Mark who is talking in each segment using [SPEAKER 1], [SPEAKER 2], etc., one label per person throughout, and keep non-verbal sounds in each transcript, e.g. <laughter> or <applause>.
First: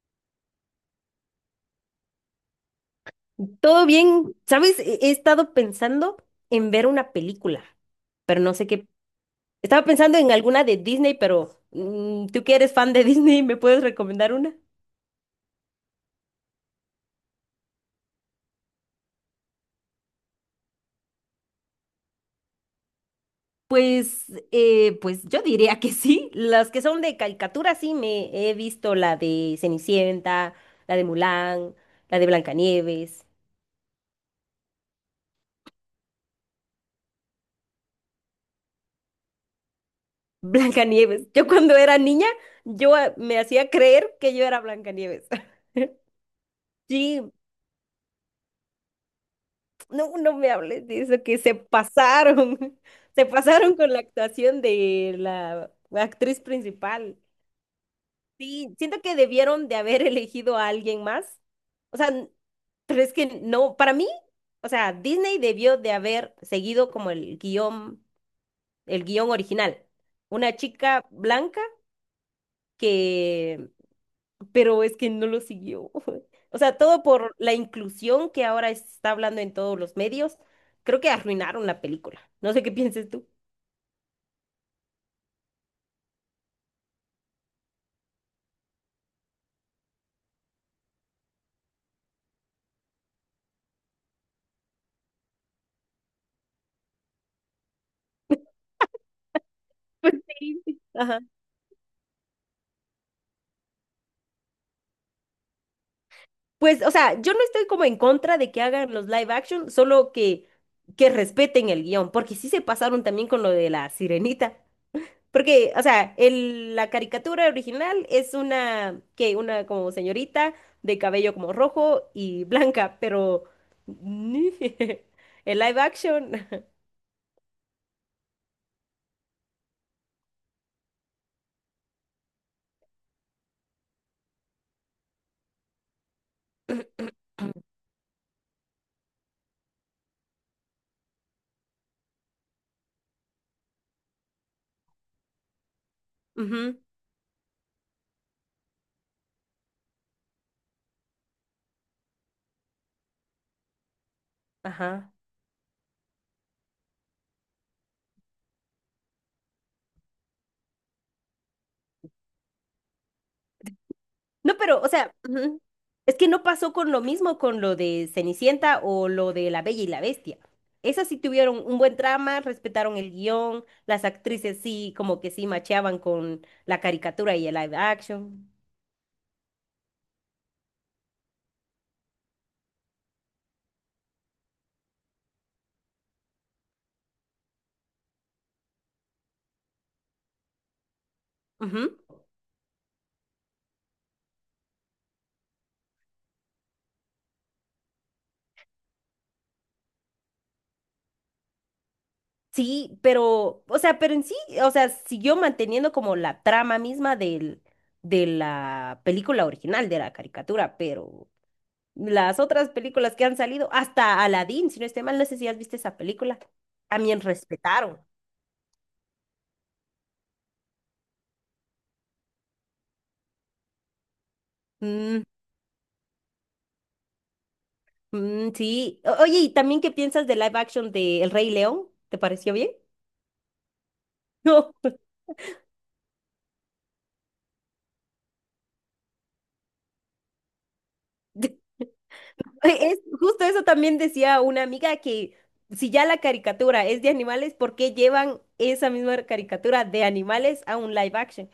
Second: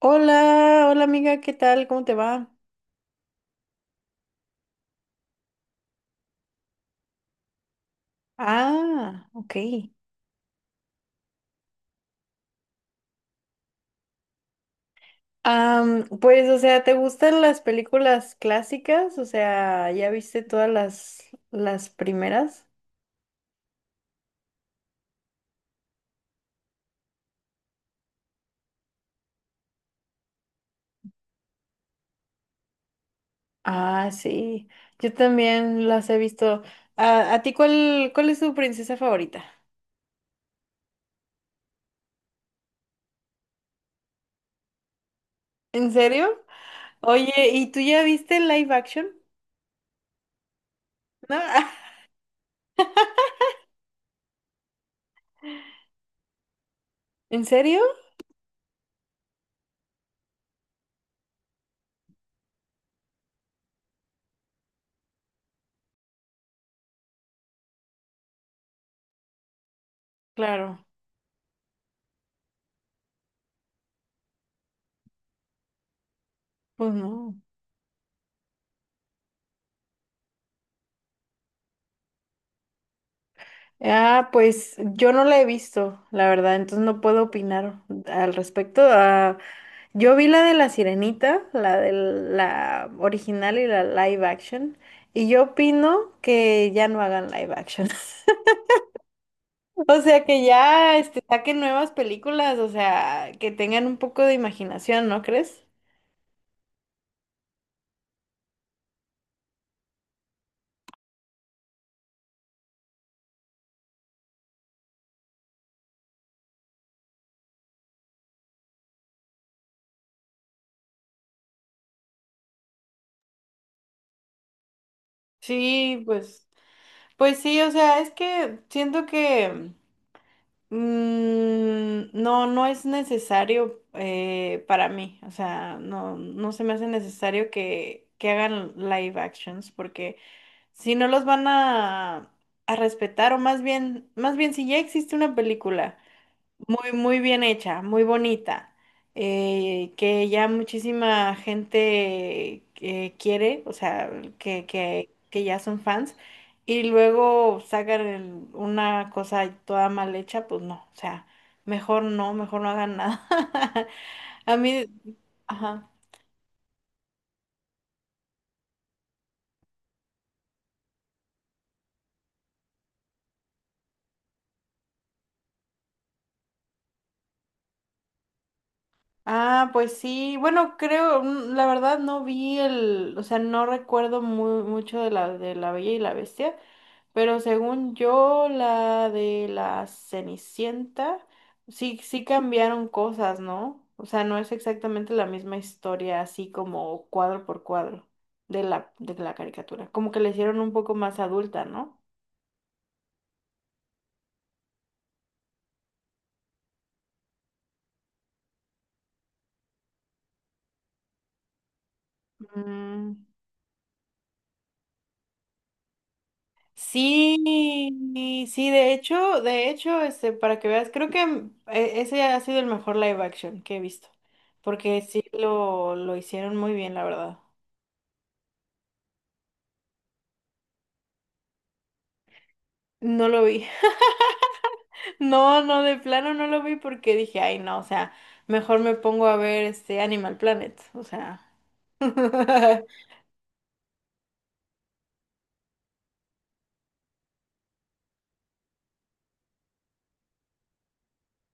[SPEAKER 1] Hola, hola amiga, ¿qué tal? ¿Cómo te va?
[SPEAKER 2] Todo bien, ¿sabes? He estado pensando en ver una película, pero no sé qué.
[SPEAKER 1] Ah, ok.
[SPEAKER 2] Estaba pensando en alguna de Disney, pero tú que eres fan de <laughs> Disney, ¿me puedes recomendar una?
[SPEAKER 1] Pues, o sea, ¿te gustan las películas clásicas? O sea, ¿ya viste todas las primeras?
[SPEAKER 2] Pues, pues yo diría que sí. Las que son de caricatura, sí, me he visto la de Cenicienta, la de Mulan, la de Blancanieves.
[SPEAKER 1] Ah, sí, yo también las he visto. Ah, ¿a ti cuál es tu princesa favorita?
[SPEAKER 2] <laughs> Blancanieves. Yo cuando era niña, yo me hacía creer que yo era Blancanieves.
[SPEAKER 1] ¿En
[SPEAKER 2] <laughs>
[SPEAKER 1] serio?
[SPEAKER 2] Sí.
[SPEAKER 1] Oye, ¿y tú ya viste el live action?
[SPEAKER 2] No, no me hables de eso, que
[SPEAKER 1] ¿No?
[SPEAKER 2] se
[SPEAKER 1] <laughs>
[SPEAKER 2] pasaron, <laughs> se pasaron con la actuación de la actriz principal.
[SPEAKER 1] ¿En serio?
[SPEAKER 2] Sí, siento que debieron de haber elegido a alguien más. O sea, pero es que no, para mí, o sea, Disney debió de haber seguido como el guión original. Una
[SPEAKER 1] Claro,
[SPEAKER 2] chica blanca que pero es que no lo siguió. <laughs> O sea,
[SPEAKER 1] pues
[SPEAKER 2] todo por
[SPEAKER 1] no.
[SPEAKER 2] la inclusión que ahora está hablando en todos los medios, creo que arruinaron la película. No sé qué pienses tú.
[SPEAKER 1] Ah, pues yo no la he visto, la verdad, entonces no puedo opinar al respecto. Ah, yo vi la de la Sirenita, la de la original y la live action, y yo opino que ya no hagan live action. <laughs> O
[SPEAKER 2] <laughs> Pues
[SPEAKER 1] sea, que
[SPEAKER 2] sí.
[SPEAKER 1] ya
[SPEAKER 2] Ajá.
[SPEAKER 1] este, saquen nuevas películas, o sea, que tengan un poco de imaginación, ¿no crees?
[SPEAKER 2] Pues, o sea, yo no estoy como en contra de que hagan los live action, solo que respeten el guión, porque sí se pasaron también con lo de la sirenita. Porque, o sea, la caricatura original es una, que una como señorita de cabello como rojo y blanca, pero <laughs> el live
[SPEAKER 1] Sí, pues,
[SPEAKER 2] action.
[SPEAKER 1] pues sí, o sea, es que siento que. Mm, no, no es necesario para mí, o sea, no, no se me hace necesario que hagan live actions, porque si no los van a respetar, o más bien si ya existe una película
[SPEAKER 2] Ujú,
[SPEAKER 1] muy, muy bien hecha, muy bonita, que ya muchísima gente quiere, o sea, que, que,
[SPEAKER 2] ajá.
[SPEAKER 1] que ya son fans, y luego sacan una cosa toda mal hecha, pues no, o sea, mejor no hagan nada. <laughs> A
[SPEAKER 2] No, pero,
[SPEAKER 1] mí,
[SPEAKER 2] o sea, ujú.
[SPEAKER 1] ajá.
[SPEAKER 2] Es que no pasó con lo mismo con lo de Cenicienta o lo de La Bella y la Bestia. Esas sí tuvieron un buen trama, respetaron el guión, las actrices sí, como que sí macheaban con la caricatura y el live action.
[SPEAKER 1] Ah, pues sí, bueno, creo, la verdad no vi el, o sea, no recuerdo mucho de de La Bella y la Bestia. Pero según yo, la de la Cenicienta,
[SPEAKER 2] Ujú.
[SPEAKER 1] sí, sí cambiaron cosas, ¿no? O sea, no es exactamente la misma historia, así como cuadro por cuadro de la caricatura. Como que la hicieron un poco más adulta, ¿no?
[SPEAKER 2] Sí, pero, o sea, pero en sí, o sea, siguió manteniendo como la trama misma del, de la película original, de la caricatura, pero las otras películas que
[SPEAKER 1] Mm,
[SPEAKER 2] han salido, hasta Aladdin, si no estoy mal, no sé si has visto esa película. También respetaron.
[SPEAKER 1] sí, sí, de hecho, este, para que veas, creo que ese ha sido el mejor live action que he visto, porque sí
[SPEAKER 2] Mm,
[SPEAKER 1] lo hicieron muy bien, la verdad.
[SPEAKER 2] mm, sí. Oye, ¿y también qué piensas de live action de El Rey León? ¿Te pareció bien?
[SPEAKER 1] No lo vi.
[SPEAKER 2] No.
[SPEAKER 1] No, no, de plano no lo vi porque dije, ay, no, o sea, mejor me pongo a ver este Animal Planet, o sea,
[SPEAKER 2] <laughs>
[SPEAKER 1] <laughs>
[SPEAKER 2] Es, justo eso también decía una amiga que si ya la caricatura es de animales, ¿por qué llevan esa misma caricatura de animales a un live action?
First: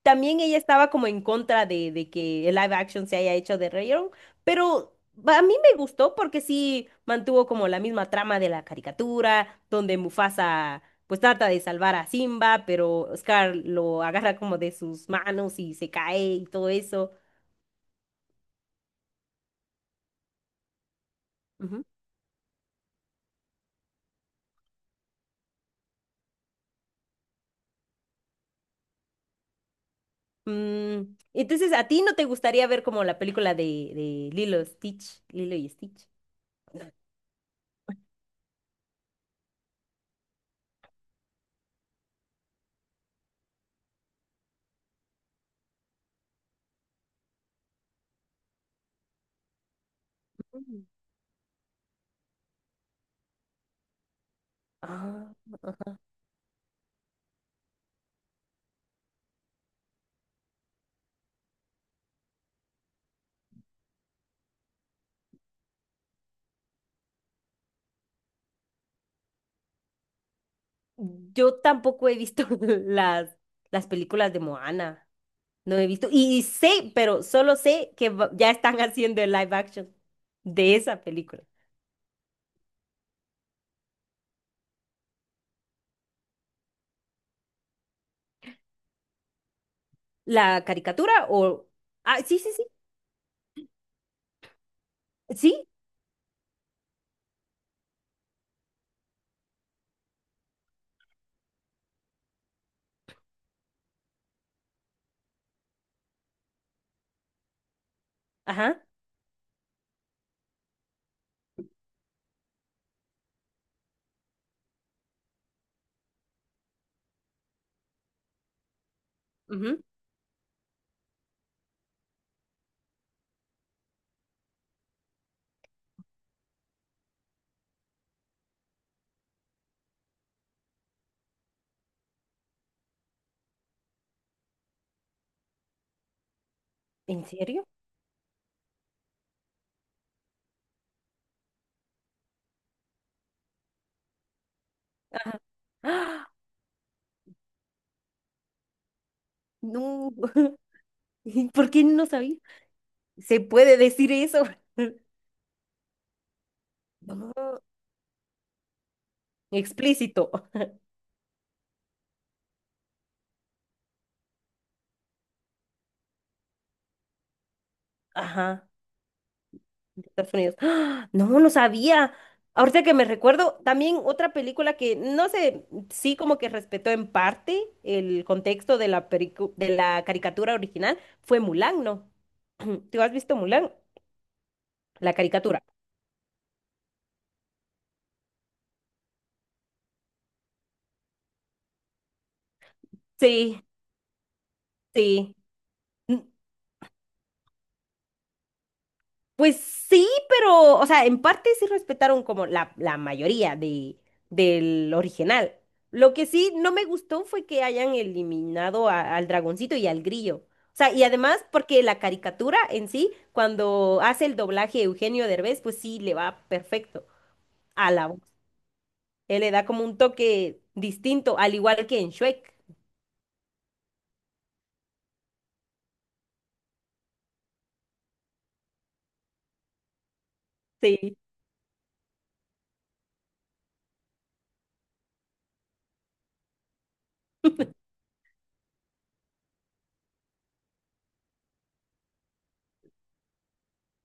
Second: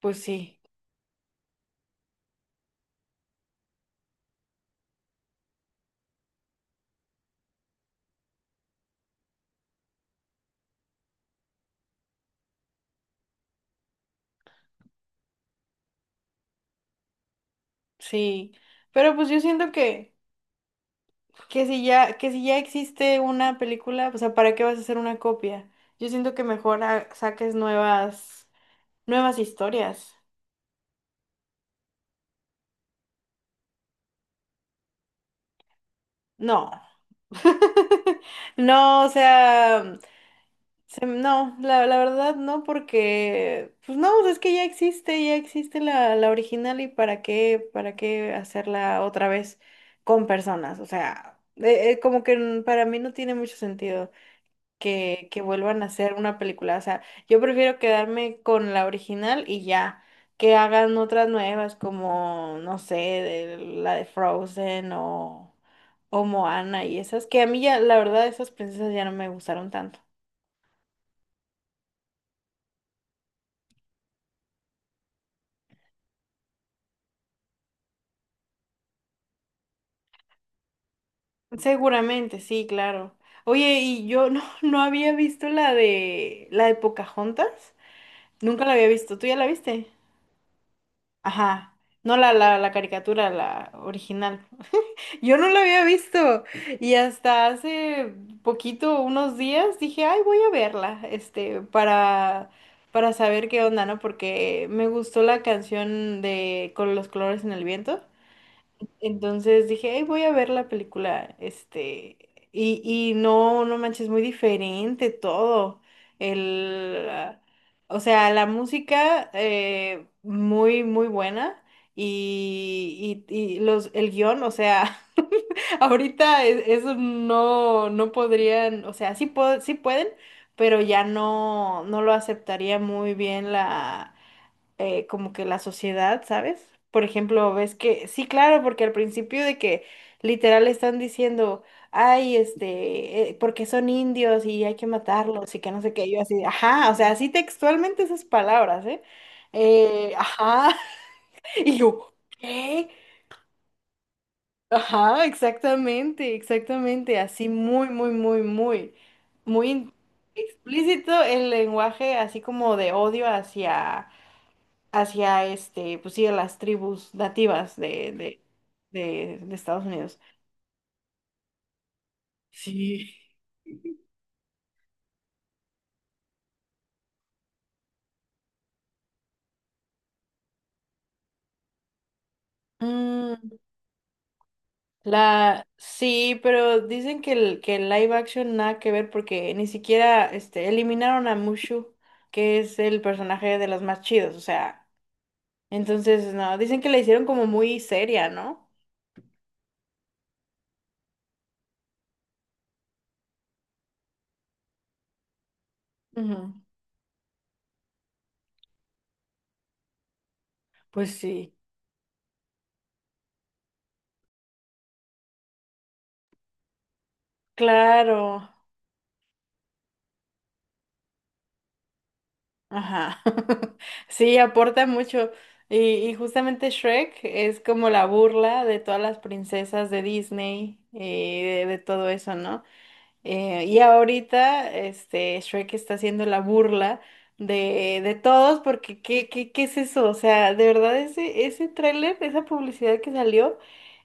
[SPEAKER 1] pues
[SPEAKER 2] También ella
[SPEAKER 1] sí,
[SPEAKER 2] estaba como en contra de que el live action se haya hecho de rayon, pero a mí me gustó porque sí mantuvo como la misma trama de la caricatura, donde Mufasa pues trata de salvar a Simba, pero Scar lo agarra como de sus manos y se cae y todo eso.
[SPEAKER 1] sí, pero pues yo siento que si
[SPEAKER 2] Ujú.
[SPEAKER 1] ya, que si ya, existe una película, o sea, ¿para qué vas a hacer una copia? Yo siento que mejor saques nuevas historias.
[SPEAKER 2] Mm, entonces, ¿a ti no te gustaría ver como la película de Lilo Stitch? Lilo y Stitch.
[SPEAKER 1] No. <laughs> No, o sea. No, la verdad no, porque pues no, es que ya existe la original y para qué hacerla otra vez con personas.
[SPEAKER 2] Mm.
[SPEAKER 1] O sea, como que para mí no tiene mucho sentido
[SPEAKER 2] Ah,
[SPEAKER 1] que vuelvan a hacer una película. O sea, yo prefiero quedarme con la original y ya, que hagan otras nuevas como, no sé, la de Frozen o Moana y esas, que a mí ya, la verdad, esas princesas ya no me gustaron tanto.
[SPEAKER 2] yo tampoco he visto <laughs> las, las películas de Moana. No he visto. Y sé, pero solo sé que ya están <laughs> haciendo el live action de esa película.
[SPEAKER 1] Seguramente, sí, claro. Oye, y yo no, <laughs> no había visto la de Pocahontas. Nunca la había visto. ¿Tú ya la viste?
[SPEAKER 2] ¿La caricatura o...?
[SPEAKER 1] Ajá. No,
[SPEAKER 2] Ah,
[SPEAKER 1] la,
[SPEAKER 2] sí, sí,
[SPEAKER 1] la,
[SPEAKER 2] sí.
[SPEAKER 1] la caricatura, la original. Yo no la
[SPEAKER 2] Sí,
[SPEAKER 1] había visto. Y hasta hace poquito, unos días, dije, ay, voy a verla, este, para saber qué onda, ¿no? Porque me gustó la canción de Con los colores en el viento.
[SPEAKER 2] ajá.
[SPEAKER 1] Entonces dije, "Ay, voy a ver la película, este, y no, no manches, muy diferente todo. El, ah, o sea, la música
[SPEAKER 2] Ujú.
[SPEAKER 1] muy, muy buena y el guión, o sea, <laughs> ahorita eso no, no podrían, o sea, sí, sí pueden, pero ya no, no lo aceptaría muy bien como que la sociedad, ¿sabes? Por
[SPEAKER 2] ¿En
[SPEAKER 1] ejemplo,
[SPEAKER 2] serio?
[SPEAKER 1] ves que, sí, claro, porque al principio de que literal están diciendo, ay, este, porque son indios y hay que matarlos y que no sé qué, yo
[SPEAKER 2] ¡Ah!
[SPEAKER 1] así, ajá, o sea, así textualmente esas palabras, ¿eh? Eh,
[SPEAKER 2] No. <laughs>
[SPEAKER 1] ajá,
[SPEAKER 2] ¿Y
[SPEAKER 1] <laughs>
[SPEAKER 2] ¿Por
[SPEAKER 1] y
[SPEAKER 2] qué no
[SPEAKER 1] yo,
[SPEAKER 2] sabía?
[SPEAKER 1] ¿qué?
[SPEAKER 2] ¿Se puede decir eso? <laughs>
[SPEAKER 1] Ajá, exactamente, exactamente, así
[SPEAKER 2] No.
[SPEAKER 1] muy, muy, muy, muy, muy
[SPEAKER 2] Explícito.
[SPEAKER 1] explícito el lenguaje, así como de odio hacia este, pues sí, a las tribus nativas
[SPEAKER 2] Ajá.
[SPEAKER 1] de Estados
[SPEAKER 2] De
[SPEAKER 1] Unidos.
[SPEAKER 2] Estados Unidos. ¡Ah! No, no sabía. Ahorita que me
[SPEAKER 1] Sí.
[SPEAKER 2] recuerdo, también otra película que no sé, sí como que respetó en parte el contexto de la, de la caricatura original fue Mulan, ¿no? <clears throat> ¿Tú has visto
[SPEAKER 1] Mm,
[SPEAKER 2] Mulan? La caricatura.
[SPEAKER 1] sí, pero dicen que el live action nada que ver porque ni siquiera este, eliminaron a Mushu, que es el personaje
[SPEAKER 2] Sí,
[SPEAKER 1] de los más chidos, o sea,
[SPEAKER 2] sí.
[SPEAKER 1] entonces no, dicen que la hicieron como muy seria, ¿no?
[SPEAKER 2] Pues sí, pero, o sea, en parte sí respetaron como la mayoría de, del original. Lo que
[SPEAKER 1] Ujú.
[SPEAKER 2] sí no me gustó fue que hayan eliminado al dragoncito y al grillo. O sea, y
[SPEAKER 1] Pues
[SPEAKER 2] además
[SPEAKER 1] sí.
[SPEAKER 2] porque la caricatura en sí, cuando hace el doblaje Eugenio Derbez, pues sí le va perfecto a la voz.
[SPEAKER 1] Claro.
[SPEAKER 2] Él le da como un toque distinto, al igual que en Shrek.
[SPEAKER 1] Ajá. <laughs> Sí, aporta mucho. Y justamente Shrek es como la burla de todas las princesas de Disney
[SPEAKER 2] Sí,
[SPEAKER 1] y de todo eso, ¿no? Y ahorita, este, Shrek está haciendo la burla de todos porque ¿qué es eso? O sea, de verdad ese tráiler, esa publicidad que salió,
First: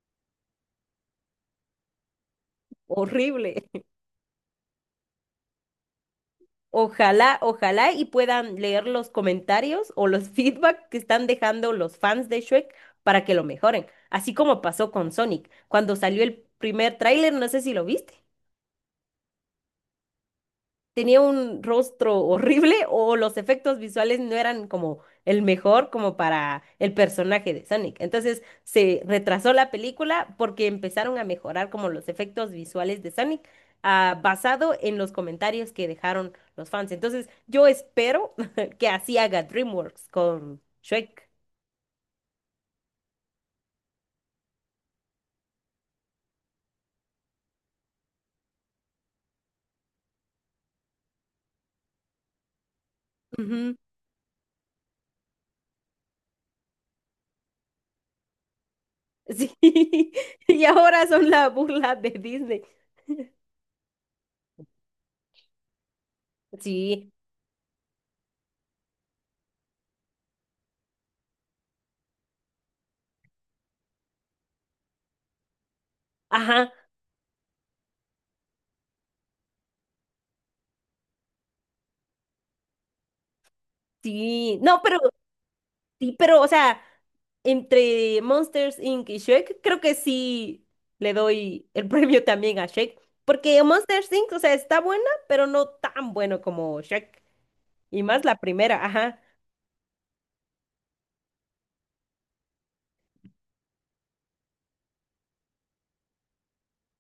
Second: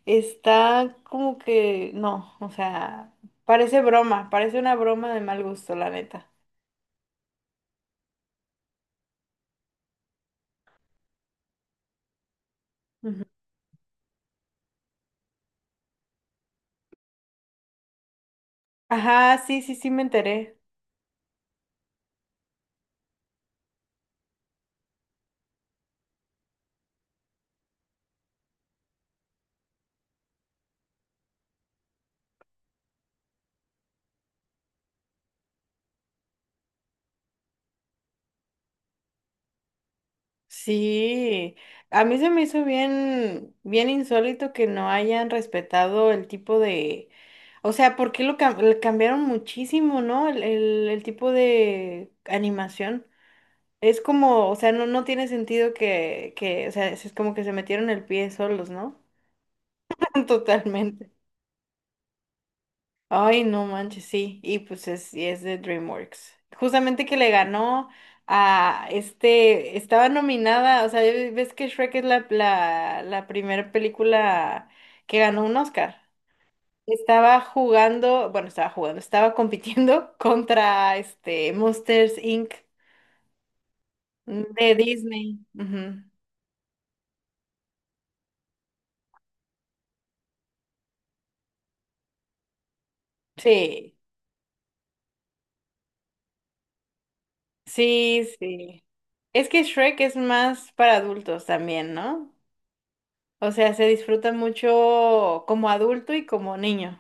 [SPEAKER 1] está como que, no, o sea,
[SPEAKER 2] horrible.
[SPEAKER 1] parece broma, parece una broma de mal gusto, la neta.
[SPEAKER 2] Ojalá, ojalá y puedan leer los comentarios o los <laughs> feedback que están dejando los fans de Shrek
[SPEAKER 1] Ujú.
[SPEAKER 2] para que lo mejoren, así como pasó con Sonic, cuando salió el primer tráiler, no sé si lo viste,
[SPEAKER 1] Ajá, sí, sí, sí me enteré.
[SPEAKER 2] tenía un rostro horrible <laughs> o los efectos visuales no eran como el mejor como para el personaje de Sonic. Entonces se retrasó la película porque empezaron a mejorar como los efectos visuales de Sonic, ah, basado en los comentarios que dejaron los fans. Entonces, yo espero <laughs> que así haga DreamWorks con Shrek.
[SPEAKER 1] Sí, a mí se me hizo bien, bien insólito que no hayan respetado el tipo de, o sea, ¿por qué le cambiaron muchísimo, ¿no? El tipo de animación.
[SPEAKER 2] Ujú.
[SPEAKER 1] Es como, o sea, no, no tiene sentido o sea, es como que se metieron el pie solos, ¿no?
[SPEAKER 2] Sí, <laughs>
[SPEAKER 1] <laughs>
[SPEAKER 2] y ahora
[SPEAKER 1] Totalmente.
[SPEAKER 2] son la burla de Disney.
[SPEAKER 1] Ay, no manches, sí. Y pues y es de DreamWorks. Justamente
[SPEAKER 2] Sí,
[SPEAKER 1] que le ganó a este, estaba nominada, o sea, ves que Shrek es la primera película que ganó un Oscar.
[SPEAKER 2] ajá,
[SPEAKER 1] Estaba jugando, bueno, estaba jugando, Estaba compitiendo <laughs> contra este Monsters Inc.
[SPEAKER 2] sí.
[SPEAKER 1] de
[SPEAKER 2] No, pero
[SPEAKER 1] Disney. Ujú.
[SPEAKER 2] sí, pero, o sea, entre Monsters Inc. y Shrek, creo que sí le doy el <laughs> premio también a Shrek. Porque
[SPEAKER 1] Sí,
[SPEAKER 2] Monsters Inc., o sea, está buena, pero no tan bueno como Shrek. Y más
[SPEAKER 1] sí,
[SPEAKER 2] la
[SPEAKER 1] sí.
[SPEAKER 2] primera, ajá.
[SPEAKER 1] Es que Shrek es más para adultos también, ¿no? O sea, se disfruta mucho como adulto y como niño.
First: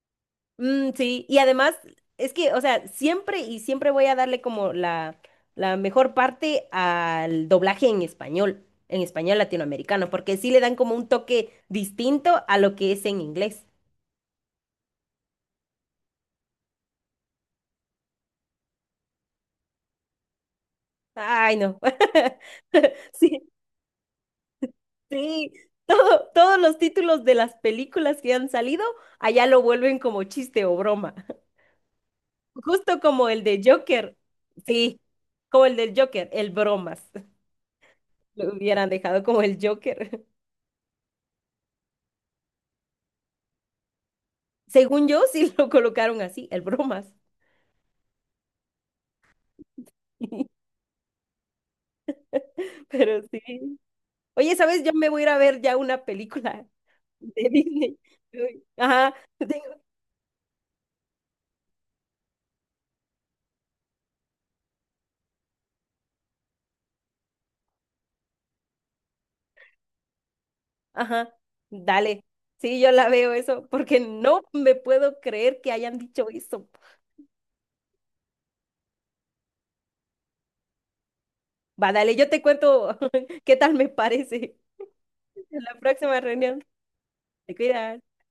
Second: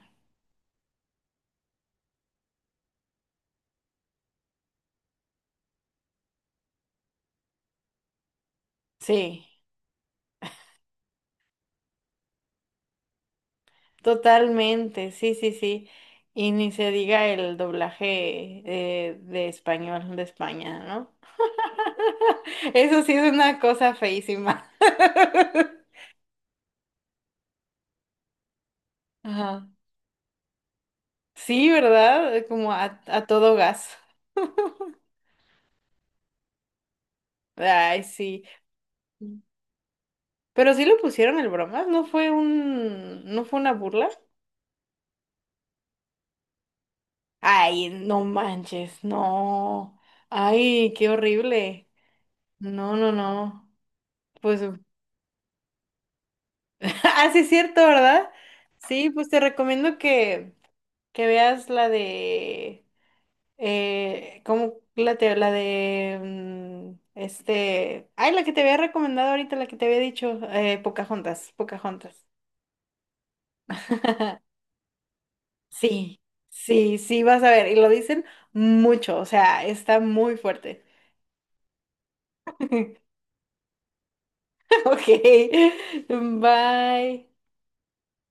[SPEAKER 2] Mm, sí, y además, es que, o sea, siempre y siempre voy a darle como la mejor parte al doblaje en español
[SPEAKER 1] Sí,
[SPEAKER 2] latinoamericano, porque sí le dan como un toque distinto a lo que es en inglés.
[SPEAKER 1] totalmente, sí, sí, sí. Y ni se diga el doblaje de español de España, ¿no?
[SPEAKER 2] Ay, no.
[SPEAKER 1] <laughs> Eso
[SPEAKER 2] <laughs>
[SPEAKER 1] sí es
[SPEAKER 2] Sí.
[SPEAKER 1] una cosa feísima.
[SPEAKER 2] Sí,
[SPEAKER 1] <laughs>
[SPEAKER 2] todo, todos los títulos de las películas que han salido, allá lo
[SPEAKER 1] Ajá.
[SPEAKER 2] vuelven como chiste o broma. <laughs>
[SPEAKER 1] Sí, ¿verdad? Como
[SPEAKER 2] Justo
[SPEAKER 1] a
[SPEAKER 2] como el
[SPEAKER 1] todo
[SPEAKER 2] de
[SPEAKER 1] gas.
[SPEAKER 2] Joker. Sí,
[SPEAKER 1] <laughs>
[SPEAKER 2] como el del Joker, el bromas. <laughs>
[SPEAKER 1] Ay, sí.
[SPEAKER 2] Lo hubieran dejado como el Joker. <laughs>
[SPEAKER 1] Pero sí lo pusieron el bromas, no fue una burla?
[SPEAKER 2] Según yo, sí lo colocaron así, el bromas.
[SPEAKER 1] Ay, no manches, no.
[SPEAKER 2] <laughs>
[SPEAKER 1] Ay, qué horrible. No, no,
[SPEAKER 2] Pero
[SPEAKER 1] no.
[SPEAKER 2] sí. Oye,
[SPEAKER 1] Pues,
[SPEAKER 2] ¿sabes? Yo me
[SPEAKER 1] <laughs>
[SPEAKER 2] voy a ir a ver ya una película <laughs>
[SPEAKER 1] ah, sí
[SPEAKER 2] de
[SPEAKER 1] es cierto,
[SPEAKER 2] Disney.
[SPEAKER 1] ¿verdad?
[SPEAKER 2] Uy,
[SPEAKER 1] Sí,
[SPEAKER 2] ajá,
[SPEAKER 1] pues te
[SPEAKER 2] <laughs> tengo-
[SPEAKER 1] recomiendo que veas eh, ¿cómo la te, la de, este, ay, la que te había recomendado ahorita, la que te había dicho,
[SPEAKER 2] ajá,
[SPEAKER 1] Pocahontas, Pocahontas.
[SPEAKER 2] dale. Sí, yo la veo eso, porque no
[SPEAKER 1] <laughs>
[SPEAKER 2] me puedo creer que hayan
[SPEAKER 1] Sí,
[SPEAKER 2] dicho eso.
[SPEAKER 1] sí, sí, vas a ver, y lo dicen mucho, o sea, está muy fuerte.
[SPEAKER 2] Va, dale, yo te cuento
[SPEAKER 1] <laughs>
[SPEAKER 2] <laughs> qué tal me parece
[SPEAKER 1] Ok,
[SPEAKER 2] en la próxima reunión.
[SPEAKER 1] bye.
[SPEAKER 2] Te cuidas.